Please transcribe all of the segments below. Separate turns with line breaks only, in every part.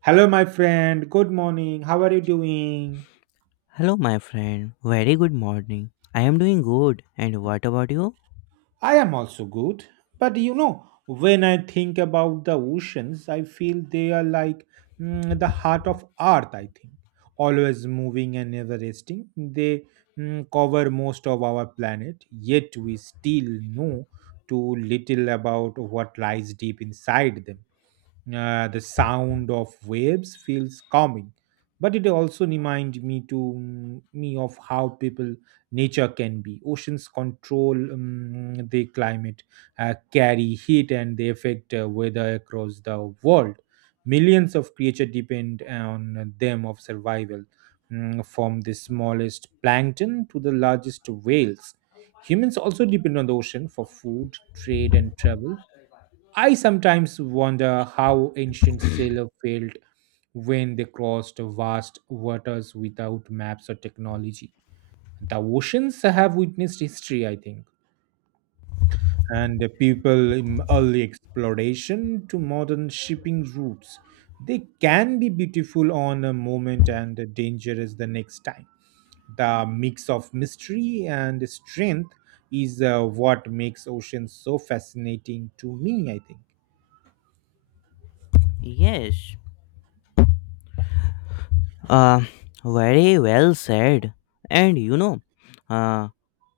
Hello, my friend. Good morning. How are you doing?
Hello, my friend. Very good morning. I am doing good. And what about you?
I am also good. But you know, when I think about the oceans, I feel they are like the heart of earth, I think. Always moving and never resting. They cover most of our planet, yet we still know too little about what lies deep inside them. The sound of waves feels calming, but it also reminds me of how people nature can be. Oceans control the climate, carry heat, and they affect weather across the world. Millions of creatures depend on them of survival, from the smallest plankton to the largest whales. Humans also depend on the ocean for food, trade, and travel. I sometimes wonder how ancient sailors felt when they crossed vast waters without maps or technology. The oceans have witnessed history, I think, and the people in early exploration to modern shipping routes. They can be beautiful on a moment and dangerous the next time. The mix of mystery and strength is what makes oceans so fascinating to me, I think.
Yes, Uh, very well said. And you know, uh,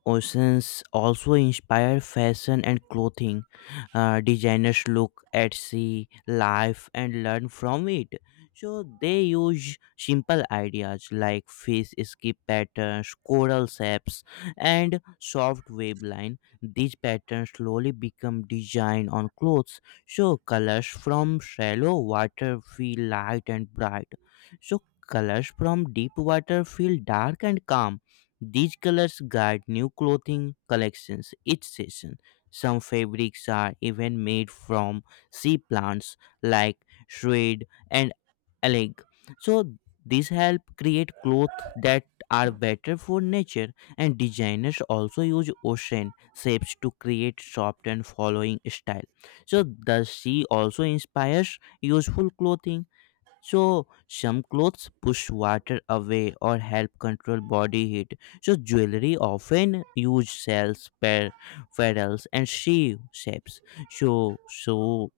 oceans also inspire fashion and clothing. Designers look at sea life and learn from it. So they use simple ideas like fish skip patterns, coral shapes, and soft wave line. These patterns slowly become design on clothes. So colors from shallow water feel light and bright. So colors from deep water feel dark and calm, these colors guide new clothing collections each season. Some fabrics are even made from sea plants like shred and algae. So these help create clothes that are better for nature, and designers also use ocean shapes to create soft and following style. So the sea also inspires useful clothing. So some clothes push water away or help control body heat. So jewelry often use cells, per petals, and she shapes. So so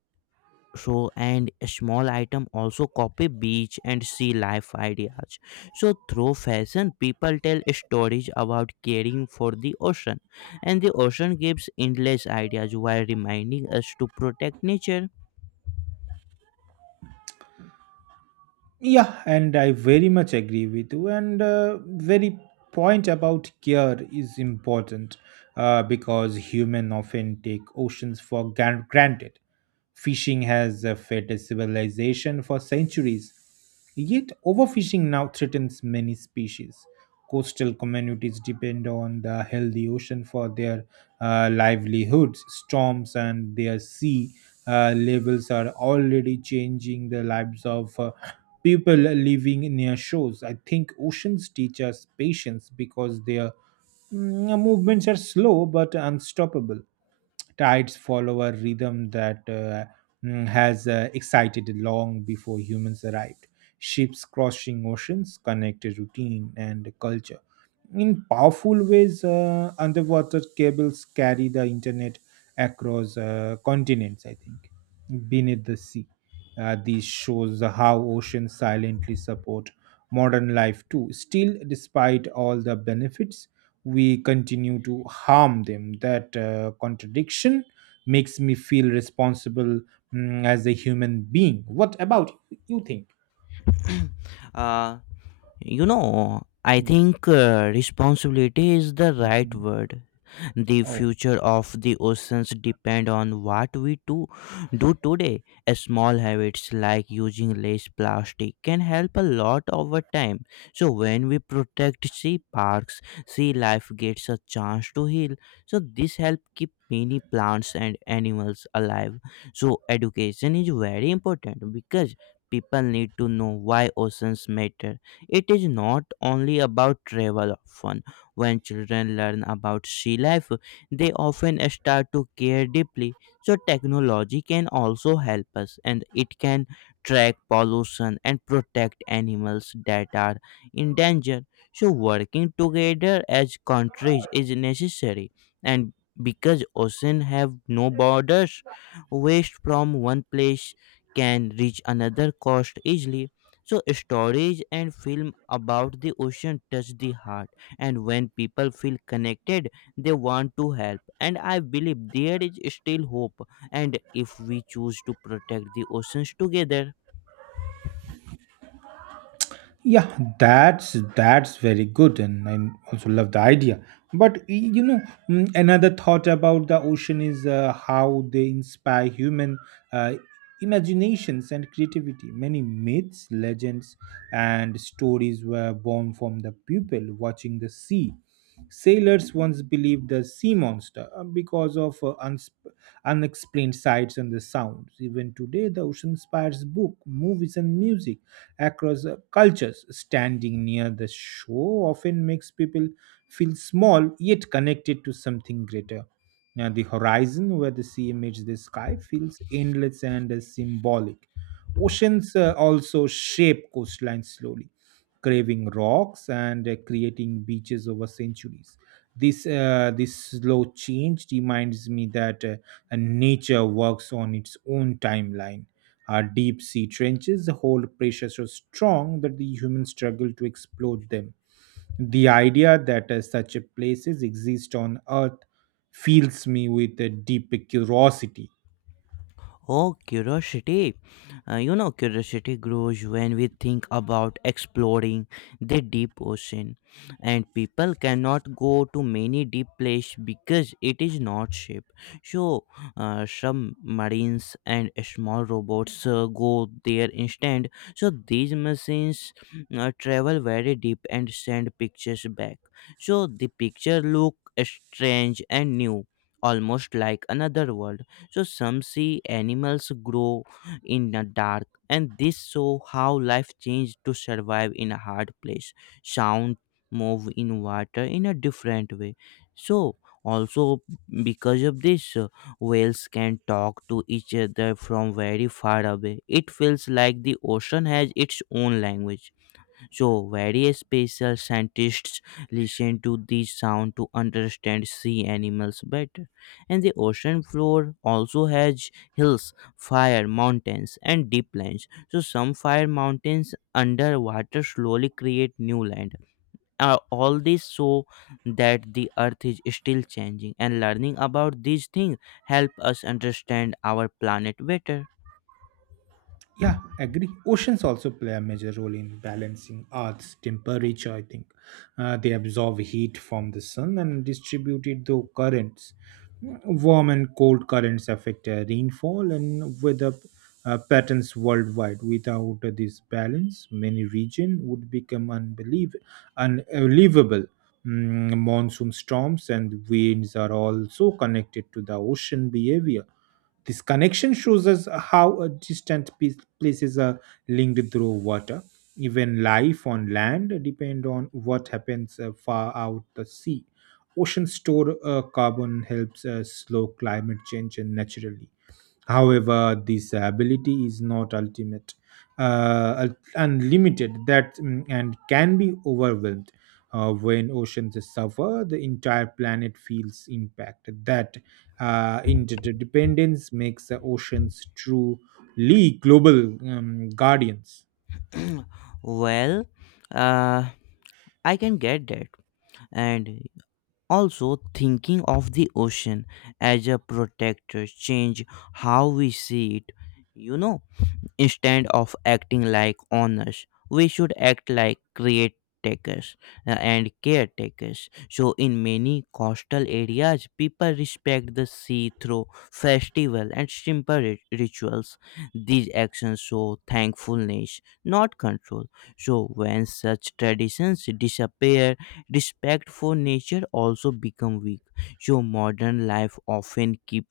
so and a small item also copy beach and sea life ideas. So through fashion, people tell stories about caring for the ocean, and the ocean gives endless ideas while reminding us to protect nature.
Yeah, and I very much agree with you. And very point about care is important because human often take oceans for granted. Fishing has fed a civilization for centuries. Yet, overfishing now threatens many species. Coastal communities depend on the healthy ocean for their livelihoods. Storms and their sea levels are already changing the lives of people living near shores. I think oceans teach us patience because their movements are slow but unstoppable. Tides follow a rhythm that has excited long before humans arrived. Ships crossing oceans connect routine and culture in powerful ways. Underwater cables carry the internet across continents, I think, beneath the sea. This shows how oceans silently support modern life too. Still, despite all the benefits, we continue to harm them. That contradiction makes me feel responsible as a human being. What about you think?
uh, You know, I
Mm,
think responsibility is the right
mm,
word. The
mm.
future of the oceans depend on what we do today. A small habits like using less plastic can help a lot over time. So when we protect sea parks, sea life gets a chance to heal. So this help keep many plants and animals alive. So education is very important because people need to know why oceans matter. It is not only about travel or fun. When children learn about sea life, they often start to care deeply. So, technology can also help us, and it can track pollution and protect animals that are in danger. So, working together as countries is necessary, and because oceans have no borders, waste from one place can reach another coast easily. So stories and film about the ocean touch the heart, and when people feel connected, they want to help. And I believe there is still hope, and if we choose to protect the oceans together.
Yeah, that's very good, and I also love the idea. But you know, another thought about the ocean is how they inspire human uh, imaginations and creativity. Many myths, legends, and stories were born from the people watching the sea. Sailors once believed the sea monster because of unexplained sights and the sounds. Even today, the ocean inspires book movies and music across cultures. Standing near the shore often makes people feel small yet connected to something greater. Now, the horizon where the sea meets the sky feels endless and symbolic. Oceans also shape coastline slowly, craving rocks and creating beaches over centuries. This slow change reminds me that nature works on its own timeline. Our deep sea trenches hold pressure so strong that the humans struggle to explode them. The idea that such a places exist on Earth fills me with a deep curiosity.
Oh, curiosity. You know, curiosity grows when we think about exploring the deep ocean. And people cannot go to many deep places because it is not ship. So, submarines and small robots go there instead. So, these machines travel very deep and send pictures back. So, the picture look strange and new, almost like another world. So some see animals grow in the dark, and this show how life changed to survive in a hard place. Sound move in water in a different way. So also because of this, whales can talk to each other from very far away. It feels like the ocean has its own language. So, various special scientists listen to this sound to understand sea animals better. And the ocean floor also has hills, fire mountains, and deep lands. So, some fire mountains underwater slowly create new land. All this so that the earth is still changing, and learning about these things help us understand our planet better.
Yeah, agree. Oceans also play a major role in balancing Earth's temperature, I think. They absorb heat from the sun and distribute it through currents. Warm and cold currents affect rainfall and weather patterns worldwide. Without this balance, many regions would become unbelievable. Monsoon storms and winds are also connected to the ocean behavior. This connection shows us how a places are linked through water. Even life on land depend on what happens far out the sea. Oceans store carbon helps slow climate change naturally. However, this ability is not ultimate, unlimited, and can be overwhelmed. When oceans suffer, the entire planet feels impacted. That interdependence makes the oceans truly global guardians.
Well, uh, I can get that. And also, thinking of the ocean as a protector change how we see it. You know, instead of acting like owners, we should act like caretakers and caretakers. So, in many coastal areas, people respect the sea through festival and simple rituals. These actions show thankfulness, not control. So, when such traditions disappear, respect for nature also become weak. So, modern life often keep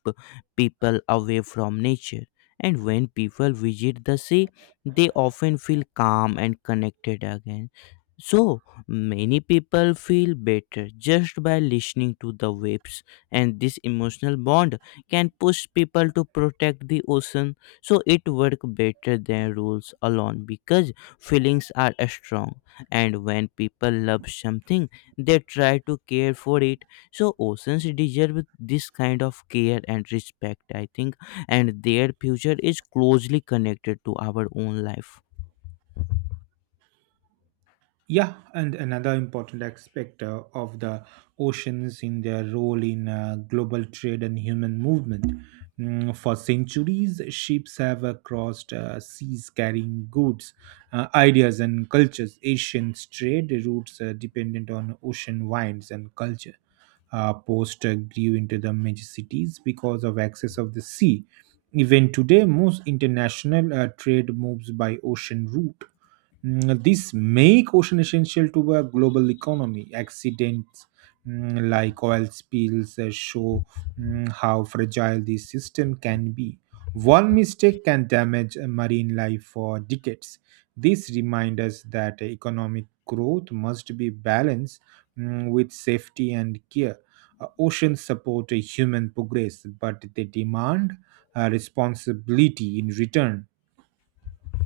people away from nature, and when people visit the sea, they often feel calm and connected again. So many people feel better just by listening to the waves, and this emotional bond can push people to protect the ocean. So it works better than rules alone because feelings are strong, and when people love something, they try to care for it. So oceans deserve this kind of care and respect, I think, and their future is closely connected to our own life.
Yeah, and another important aspect of the oceans in their role in global trade and human movement. For centuries, ships have crossed seas carrying goods, ideas, and cultures. Asians' trade routes are dependent on ocean winds and culture. Post grew into the major cities because of access of the sea. Even today, most international trade moves by ocean route. This make ocean essential to a global economy. Accidents like oil spills show how fragile this system can be. One mistake can damage marine life for decades. This reminds us that economic growth must be balanced with safety and care. Oceans support human progress, but they demand responsibility in return.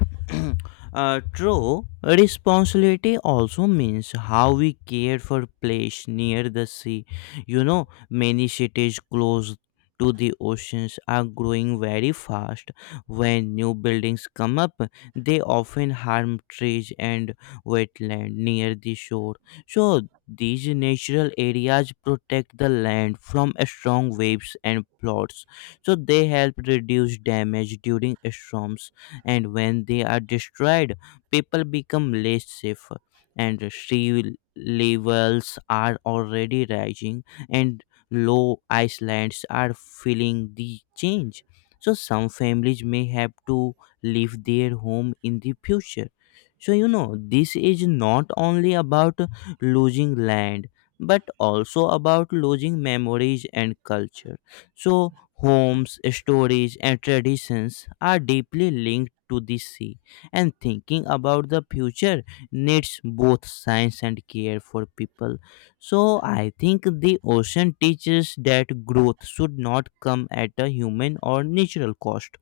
True, responsibility also means how we care for place near the sea. You know, many cities close to the oceans are growing very fast. When new buildings come up, they often harm trees and wetland near the shore. So these natural areas protect the land from strong waves and floods, so they help reduce damage during storms, and when they are destroyed, people become less safe. And sea levels are already rising, and low islands are feeling the change. So some families may have to leave their home in the future. So you know, this is not only about losing land, but also about losing memories and culture. So, homes, stories, and traditions are deeply linked to the sea, and thinking about the future needs both science and care for people. So, I think the ocean teaches that growth should not come at a human or natural cost.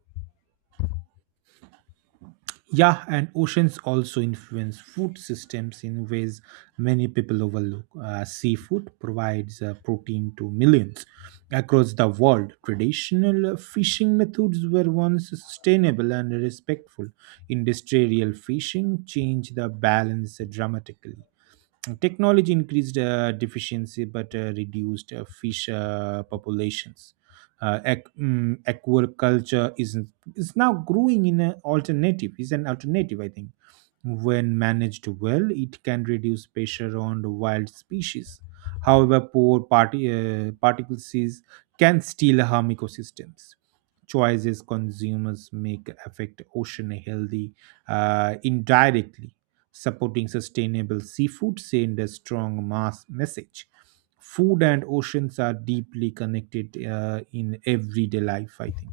Yeah, and oceans also influence food systems in ways many people overlook. Seafood provides protein to millions across the world. Traditional fishing methods were once sustainable and respectful. Industrial fishing changed the balance dramatically. Technology increased deficiency but reduced fish populations. Aquaculture is now growing in an alternative, is an alternative, I think. When managed well, it can reduce pressure on the wild species. However, poor party, particles can still harm ecosystems. Choices consumers make affect ocean healthy indirectly. Supporting sustainable seafood send a strong mass message. Food and oceans are deeply connected in everyday life, I think.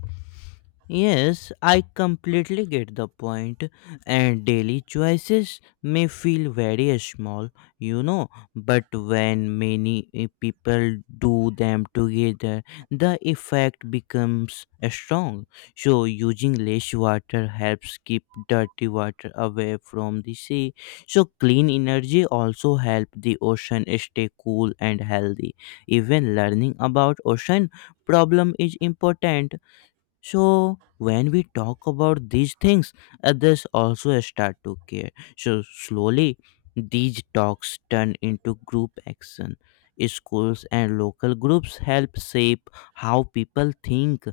Yes, I completely get the point, and daily choices may feel very small, you know, but when many people do them together, the effect becomes strong. So, using less water helps keep dirty water away from the sea. So, clean energy also help the ocean stay cool and healthy. Even learning about ocean problem is important. So when we talk about these things, others also start to care. So slowly these talks turn into group action. Schools and local groups help shape how people think.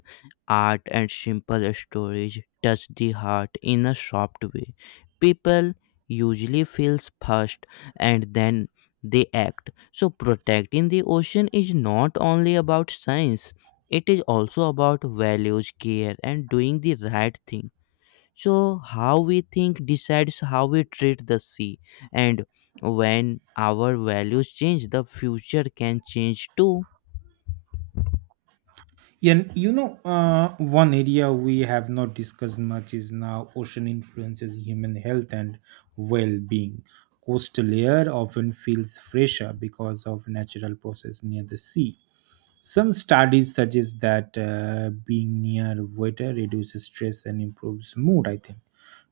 Art and simple stories touch the heart in a soft way. People usually feel first, and then they act. So protecting the ocean is not only about science, it is also about values, care, and doing the right thing. So how we think decides how we treat the sea, and when our values change, the future can change too.
And you know, one area we have not discussed much is now ocean influences human health and well being. Coastal air often feels fresher because of natural process near the sea. Some studies suggest that being near water reduces stress and improves mood, I think.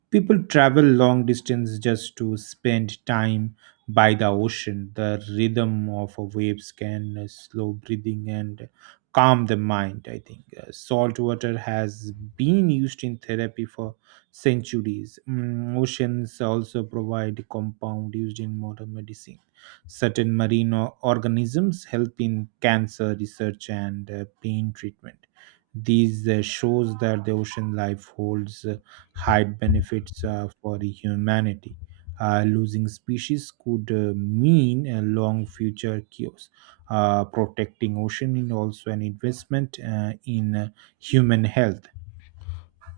People travel long distance just to spend time by the ocean. The rhythm of waves can slow breathing and calm the mind, I think. Salt water has been used in therapy for centuries. Oceans also provide compound used in modern medicine. Certain marine organisms help in cancer research and pain treatment. These shows that the ocean life holds hide benefits for the humanity. Losing species could mean a long future chaos. Protecting ocean is also an investment in human health.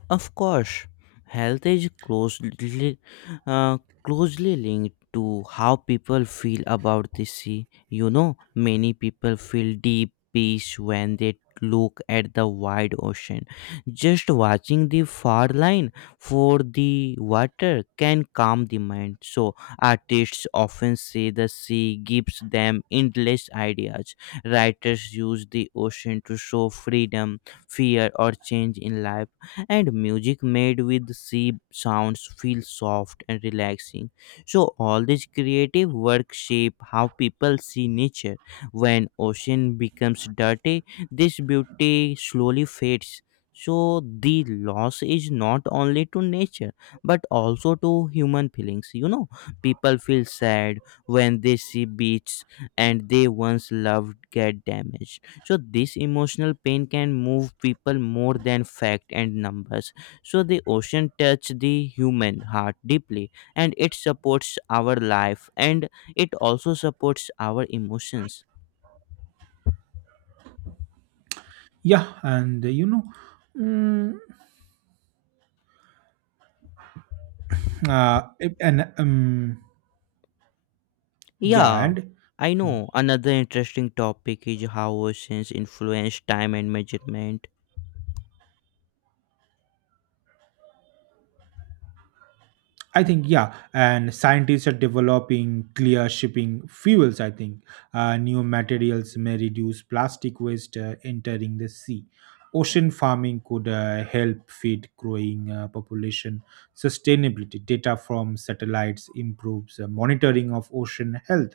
Of course, health is closely uh, closely linked to how people feel about the sea. You know, many people feel deep peace when they look at the wide ocean. Just watching the far line for the water can calm the mind. So, artists often say the sea gives them endless ideas. Writers use the ocean to show freedom, fear, or change in life, and music made with sea sounds feel soft and relaxing. So all these creative work shape how people see nature. When ocean becomes dirty, this beauty slowly fades. So the loss is not only to nature but also to human feelings. You know, people feel sad when they see beaches and they once loved get damaged. So this emotional pain can move people more than fact and numbers. So the ocean touch the human heart deeply, and it supports our life, and it also supports our emotions.
Yeah, and you know, mm, it- and yeah,
Yeah,
and
I know another interesting topic is how oceans influence time and measurement.
I think yeah, and scientists are developing clear shipping fuels, I think. New materials may reduce plastic waste entering the sea. Ocean farming could help feed growing population. Sustainability data from satellites improves monitoring of ocean health.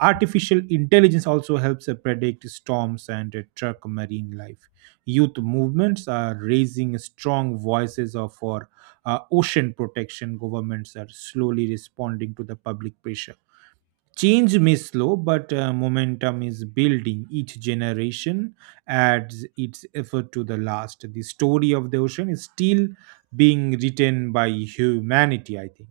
Artificial intelligence also helps predict storms and track marine life. Youth movements are raising strong voices of for ocean protection. Governments are slowly responding to the public pressure. Change may slow, but momentum is building. Each generation adds its effort to the last. The story of the ocean is still being written by humanity, I think.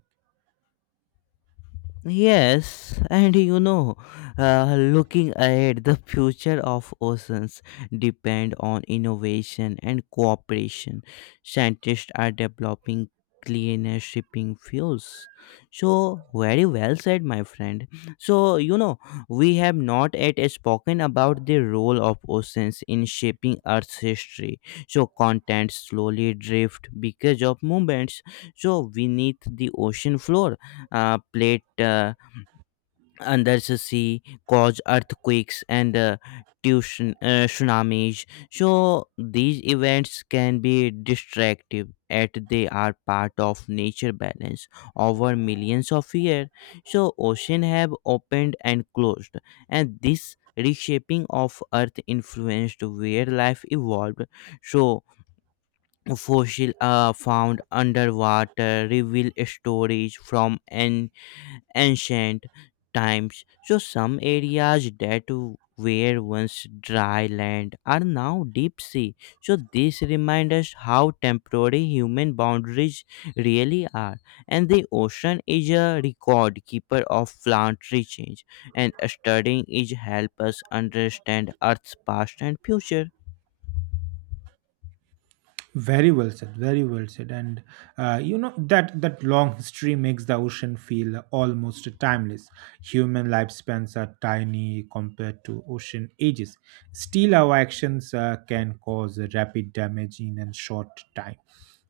Yes, and you know, looking ahead, the future of oceans depend on innovation and cooperation. Scientists are developing cleaner shipping fuels. So, very well said, my friend. So, you know, we have not yet spoken about the role of oceans in shaping Earth's history. So, continents slowly drift because of movements. So, we need the ocean floor plate under the sea, cause earthquakes and tsunamis. So these events can be destructive, yet they are part of nature balance over millions of years. So oceans have opened and closed, and this reshaping of Earth influenced where life evolved. So fossil found underwater reveal stories from ancient times. So some areas that were once dry land are now deep sea. So this reminds us how temporary human boundaries really are. And the ocean is a record keeper of planetary change, and studying it help us understand Earth's past and future.
Very well said. Very well said. And you know, that long history makes the ocean feel almost timeless. Human lifespans are tiny compared to ocean ages. Still, our actions can cause rapid damage in a short time.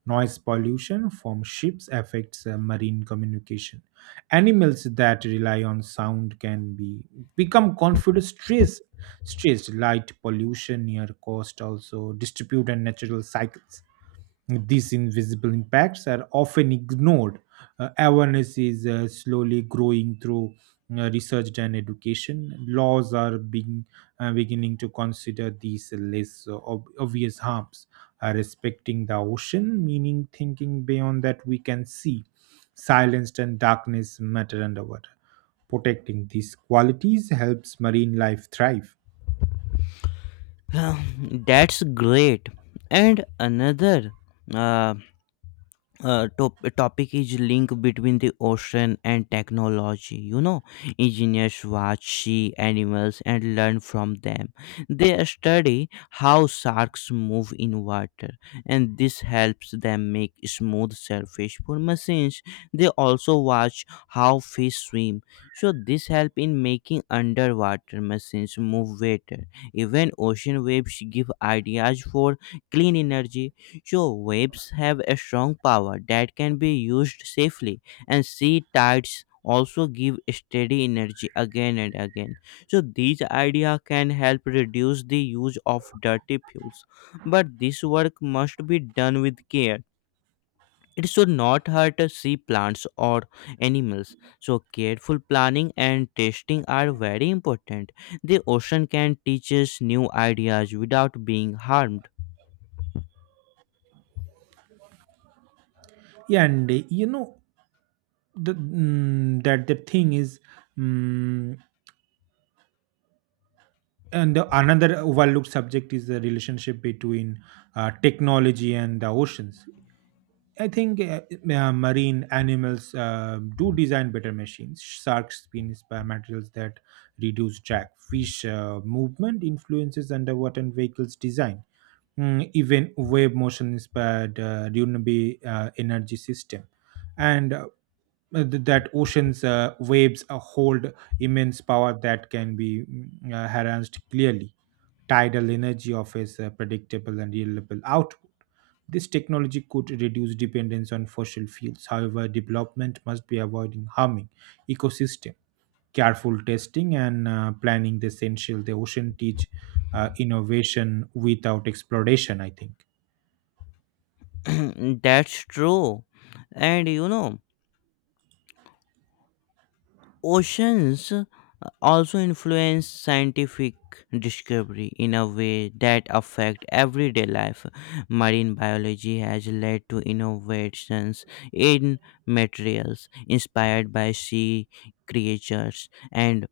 Noise pollution from ships affects marine communication. Animals that rely on sound can be become confused, stressed. Stress, light pollution near coast, also distribute and natural cycles. These invisible impacts are often ignored. Awareness is slowly growing through research and education. Laws are being beginning to consider these less obvious harms. Respecting the ocean, meaning thinking beyond that we can see. Silence and darkness matter underwater. Protecting these qualities helps marine life thrive.
That's great. And another. Uh, Topic is link between the ocean and technology. You know, engineers watch sea animals and learn from them. They study how sharks move in water, and this helps them make smooth surface for machines. They also watch how fish swim, so this help in making underwater machines move better. Even ocean waves give ideas for clean energy. So waves have a strong power that can be used safely, and sea tides also give steady energy again and again. So these ideas can help reduce the use of dirty fuels, but this work must be done with care. It should not hurt sea plants or animals. So careful planning and testing are very important. The ocean can teach us new ideas without being harmed.
Yeah, and you know, the thing is, mm, another overlooked subject is the relationship between technology and the oceans. I think marine animals do design better machines. Sharks spin by materials that reduce drag. Fish movement influences underwater vehicles design. Even wave motion inspired renewable energy system, and that oceans waves hold immense power that can be harnessed clearly. Tidal energy offers a predictable and reliable output. This technology could reduce dependence on fossil fuels. However, development must be avoiding harming ecosystem. Careful testing and planning is essential. The ocean teach innovation without exploration, I think.
That's true. And you know, oceans also influence scientific discovery in a way that affect everyday life. Marine biology has led to innovations in materials inspired by sea creatures and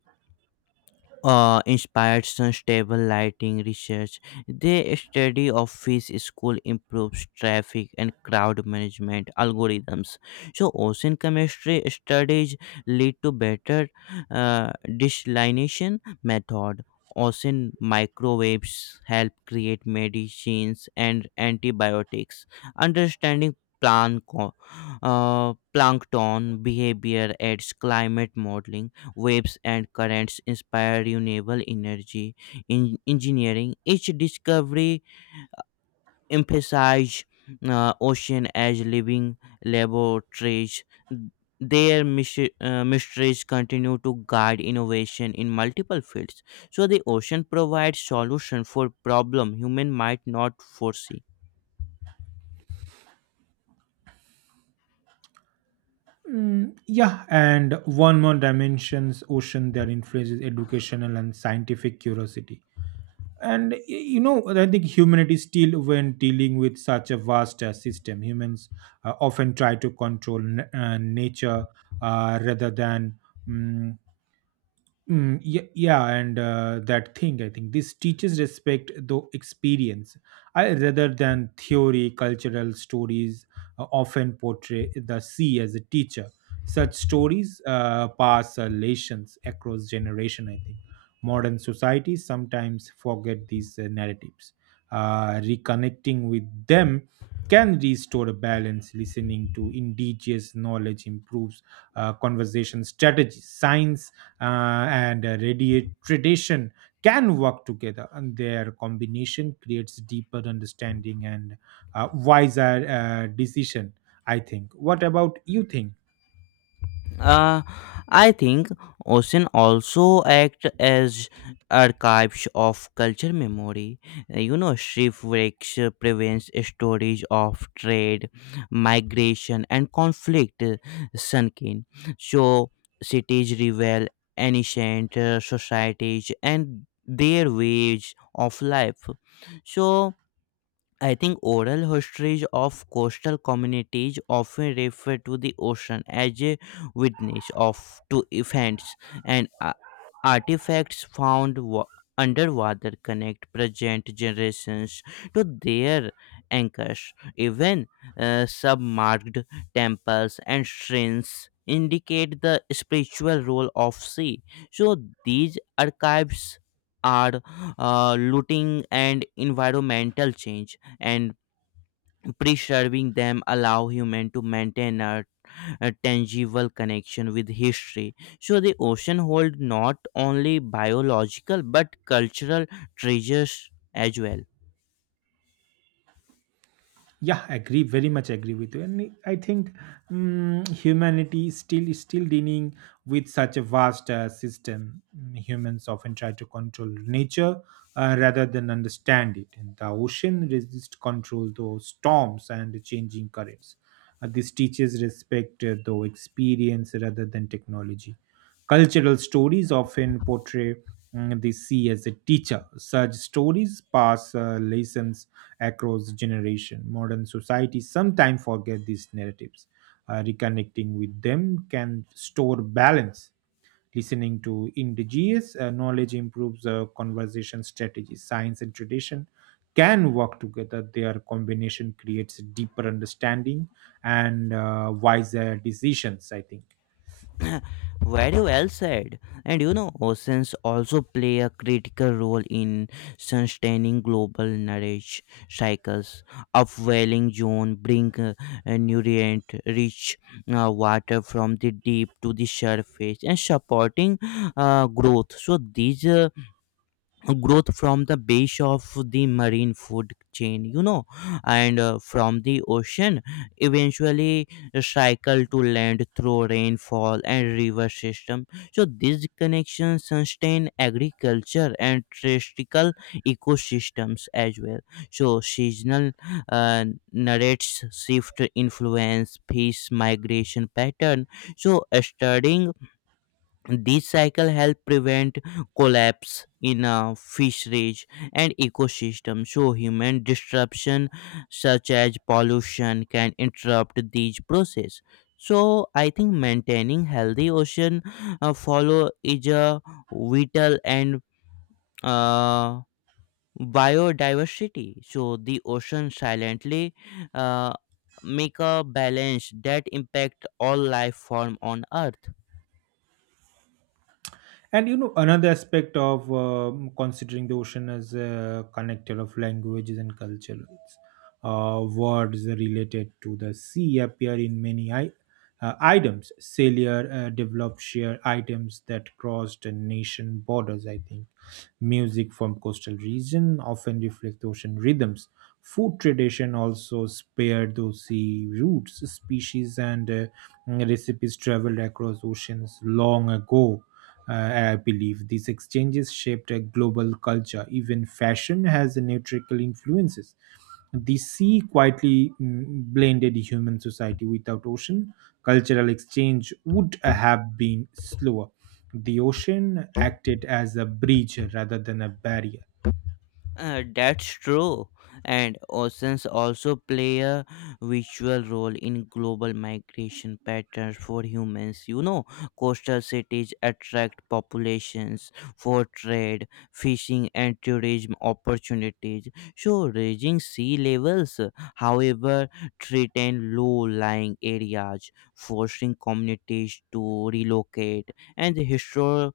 inspired stable lighting research. They study of fish school improves traffic and crowd management algorithms. So ocean chemistry studies lead to better desalination method. Ocean microwaves help create medicines and antibiotics. Understanding planko- plankton behavior aids climate modeling waves and currents inspired renewable energy in engineering. Each discovery emphasized ocean as living laboratories. Their mysteries continue to guide innovation in multiple fields. So the ocean provides solution for problem human might not foresee.
Yeah, and one more dimensions ocean that influences educational and scientific curiosity. And you know, I think humanity still, when dealing with such a vast system, humans often try to control nature rather than mm, yeah, yeah, and that thing, I think this teaches respect though experience I, rather than theory. Cultural stories often portray the sea as a teacher. Such stories pass lessons across generation, I think. Modern societies sometimes forget these narratives. Reconnecting with them can restore a balance. Listening to indigenous knowledge improves conversation strategies. Science and radiate tradition can work together, and their combination creates deeper understanding and wiser decision, I think. What about you think?
Uh, I think ocean also act as archives of culture memory. You know, shipwrecks prevents storage of trade, migration, and conflict sunk in. So cities reveal ancient societies and their ways of life. So I think oral histories of coastal communities often refer to the ocean as a witness of to events and artifacts found underwater connect present generations to their anchors. Even submarked temples and shrines indicate the spiritual role of sea. So these archives are looting and environmental change and preserving them allow human to maintain a tangible connection with history so the ocean hold not only biological but cultural treasures as well
Yeah, agree, very much agree with you. And I think, humanity is still dealing with such a vast system. Humans often try to control nature rather than understand it, and the ocean resists control through storms and changing currents. This teaches respect though experience rather than technology. Cultural stories often portray the sea as a teacher. Such stories pass lessons across generation. Modern societies sometimes forget these narratives. Reconnecting with them can store balance. Listening to indigenous knowledge improves conversation strategies. Science and tradition can work together. Their combination creates deeper understanding and wiser decisions, I think.
Very well said. And you know, oceans also play a critical role in sustaining global knowledge cycles. Upwelling zone bring nutrient rich water from the deep to the surface and supporting growth. So these growth from the base of the marine food chain, you know, and from the ocean eventually cycle to land through rainfall and river system so these connections sustain agriculture and terrestrial ecosystems as well. So seasonal uh, narrates shift influence fish migration pattern so studying these cycle help prevent collapse in a fisheries and ecosystem. So human disruption such as pollution can interrupt these process. So I think maintaining healthy ocean follow is a vital and uh, biodiversity. So the ocean silently uh, make a balance that impact all life form on earth.
And you know, another aspect of considering the ocean as a connector of languages and culture, it's, words related to the sea appear in many items. Sailor developed shared items that crossed nation borders, I think. Music from coastal region often reflect ocean rhythms. Food tradition also spared those sea routes. Species and recipes traveled across oceans long ago. I believe these exchanges shaped a global culture. Even fashion has nutritional influences. The sea quietly blended human society. Without ocean, cultural exchange would have been slower. The ocean acted as a bridge rather than a barrier.
That's true. And oceans also play a visual role in global migration patterns for humans. You know, coastal cities attract populations for trade, fishing, and tourism opportunities. So, raising sea levels, however, threaten low lying areas, forcing communities to relocate. And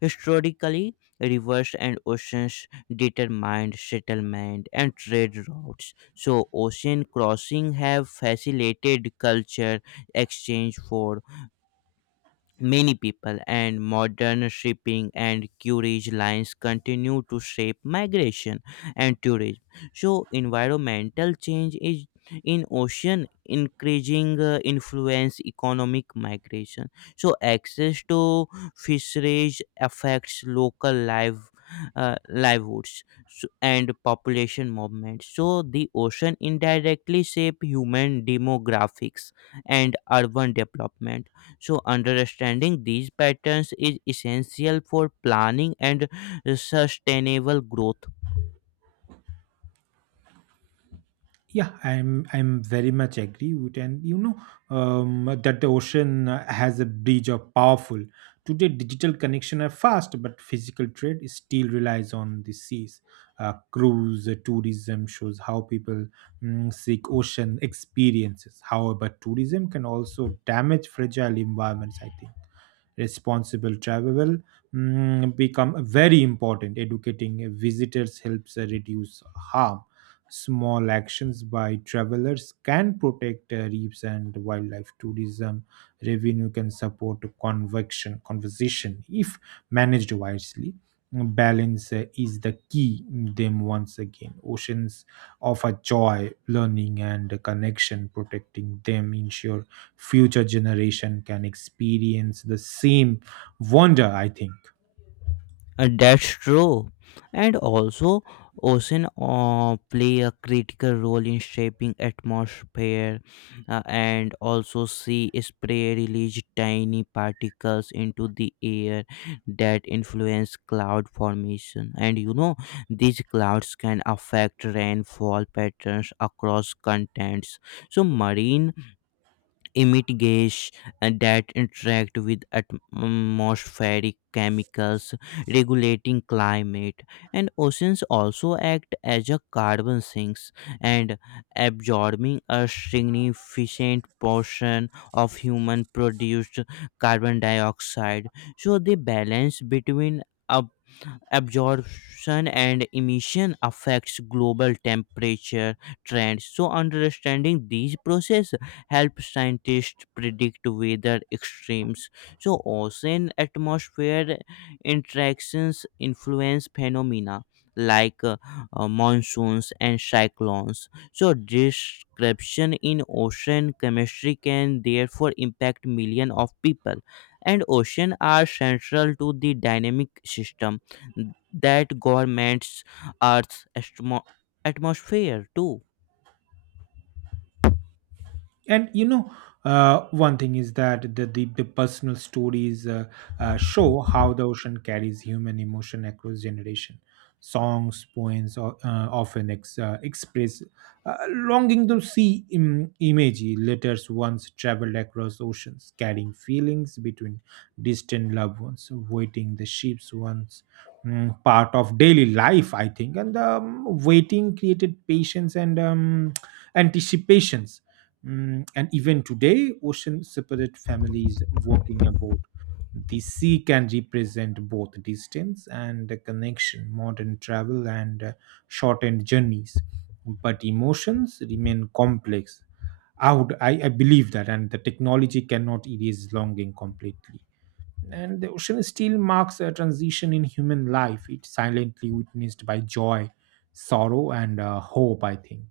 historically, rivers and oceans determined settlement and trade routes. So ocean crossing have facilitated culture exchange for many people and modern shipping and courage lines continue to shape migration and tourism. So, environmental change is in ocean increasing influence economic migration. So, access to fisheries affects local life. Livelihoods and population movement so the ocean indirectly shape human demographics and urban development so, understanding these patterns is essential for planning and sustainable growth.
Yeah, I'm very much agree with. And you know, that the ocean has a bridge of powerful. Today, digital connection are fast, but physical trade is still relies on the seas. Cruise tourism shows how people seek ocean experiences. However, tourism can also damage fragile environments, I think. Responsible travel become very important. Educating visitors helps reduce harm. Small actions by travelers can protect reefs and wildlife. Tourism revenue can support convection conservation, if managed wisely. Balance is the key. Them once again, oceans offer joy, learning and connection. Protecting them ensure future generation can experience the same wonder, I think.
And that's true. And also, ocean play a critical role in shaping atmosphere, and also sea spray release tiny particles into the air that influence cloud formation. And you know, these clouds can affect rainfall patterns across continents. So, marine emit gas and that interact with atmospheric chemicals regulating climate and oceans also act as a carbon sinks and absorbing a significant portion of human produced carbon dioxide so the balance between absorption and emission affects global temperature trends so understanding these processes helps scientists predict weather extremes so ocean atmosphere interactions influence phenomena like monsoons and cyclones so description in ocean chemistry can therefore impact millions of people and oceans are central to the dynamic system that governments Earth's atmosphere too.
And you know, one thing is that the personal stories show how the ocean carries human emotion across generation. Songs, poems often express longing to see. Image letters once traveled across oceans carrying feelings between distant loved ones. Waiting the ships once part of daily life, I think. And waiting created patience and anticipations. And even today, ocean separate families walking aboard. The sea can represent both distance and the connection. Modern travel and shortened journeys. But emotions remain complex. I believe that, and the technology cannot erase longing completely. And the ocean still marks a transition in human life. It's silently witnessed by joy, sorrow, and hope, I think.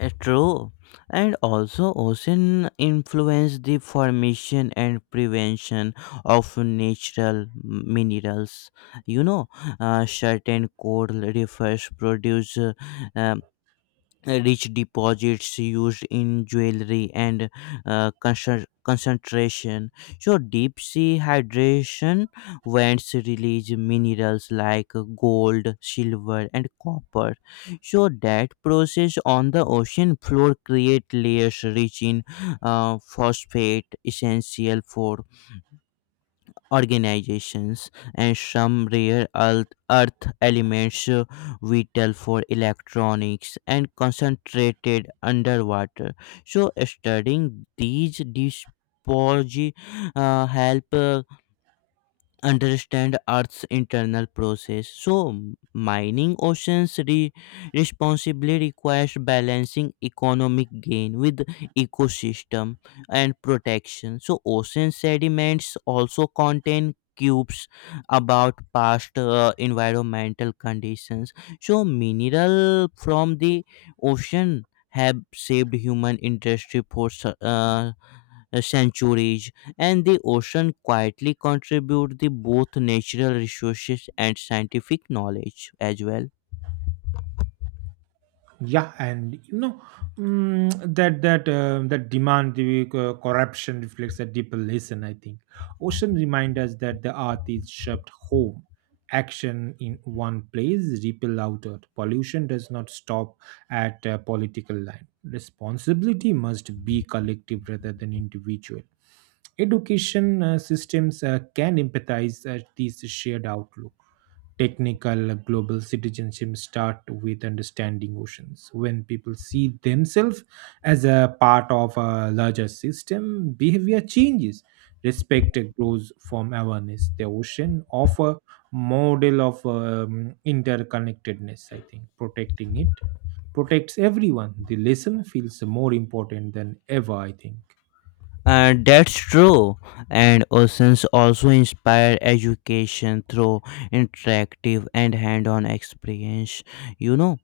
True, and also ocean influence the formation and prevention of natural minerals. You know, certain coral reefs produce uh, rich deposits used in jewelry and concentration. So, deep sea hydration vents release minerals like gold, silver, and copper. So, that process on the ocean floor create layers rich in phosphate, essential for organizations and some rare earth elements vital for electronics and concentrated underwater. So, studying these disposi help understand Earth's internal process. So, mining oceans responsibly requires balancing economic gain with ecosystem and protection. So, ocean sediments also contain cubes about past environmental conditions. So, mineral from the ocean have saved human industry for centuries and the ocean quietly contribute the both natural resources and scientific knowledge as well.
Yeah, and you know, that demand the corruption reflects a deeper lesson, I think. Ocean remind us that the earth is shaped home. Action in one place ripple outward. Pollution does not stop at a political line. Responsibility must be collective rather than individual. Education systems can empathize at this shared outlook. Technical global citizenship start with understanding oceans. When people see themselves as a part of a larger system, behavior changes. Respect grows from awareness. The ocean offer model of interconnectedness, I think. Protecting it protects everyone. The lesson feels more important than ever, I think.
And that's true. And oceans also inspire education through interactive and hand-on experience. You know,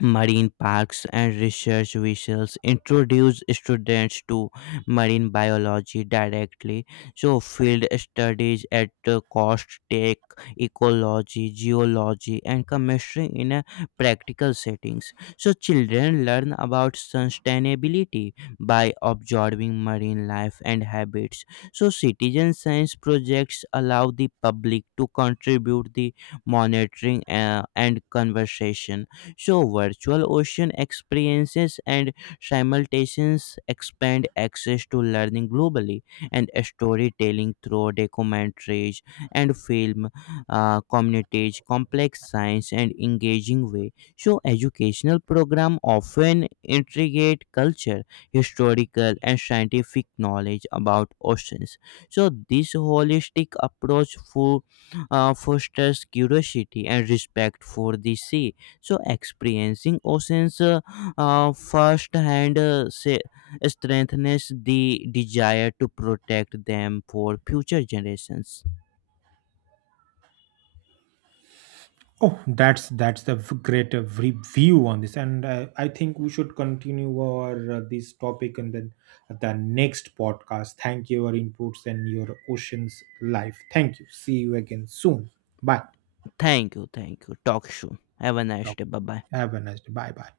marine parks and research vessels introduce students to marine biology directly so field studies at the cost take ecology geology and chemistry in a practical settings so children learn about sustainability by observing marine life and habits so citizen science projects allow the public to contribute the monitoring and conversation so, virtual ocean experiences and simultaneous expand access to learning globally, and storytelling through documentaries and film communities, complex science, and engaging way. So, educational program often integrate culture, historical, and scientific knowledge about oceans. So, this holistic approach for fosters curiosity and respect for the sea so experiencing oceans firsthand strengthens the desire to protect them for future generations.
Oh, that's the great view on this, and I think we should continue our this topic and then the next podcast. Thank you your inputs and your oceans life. Thank you. See you again soon. Bye.
Thank you, thank you. Talk soon. Have a nice day. Bye bye.
Have a nice day. Bye bye.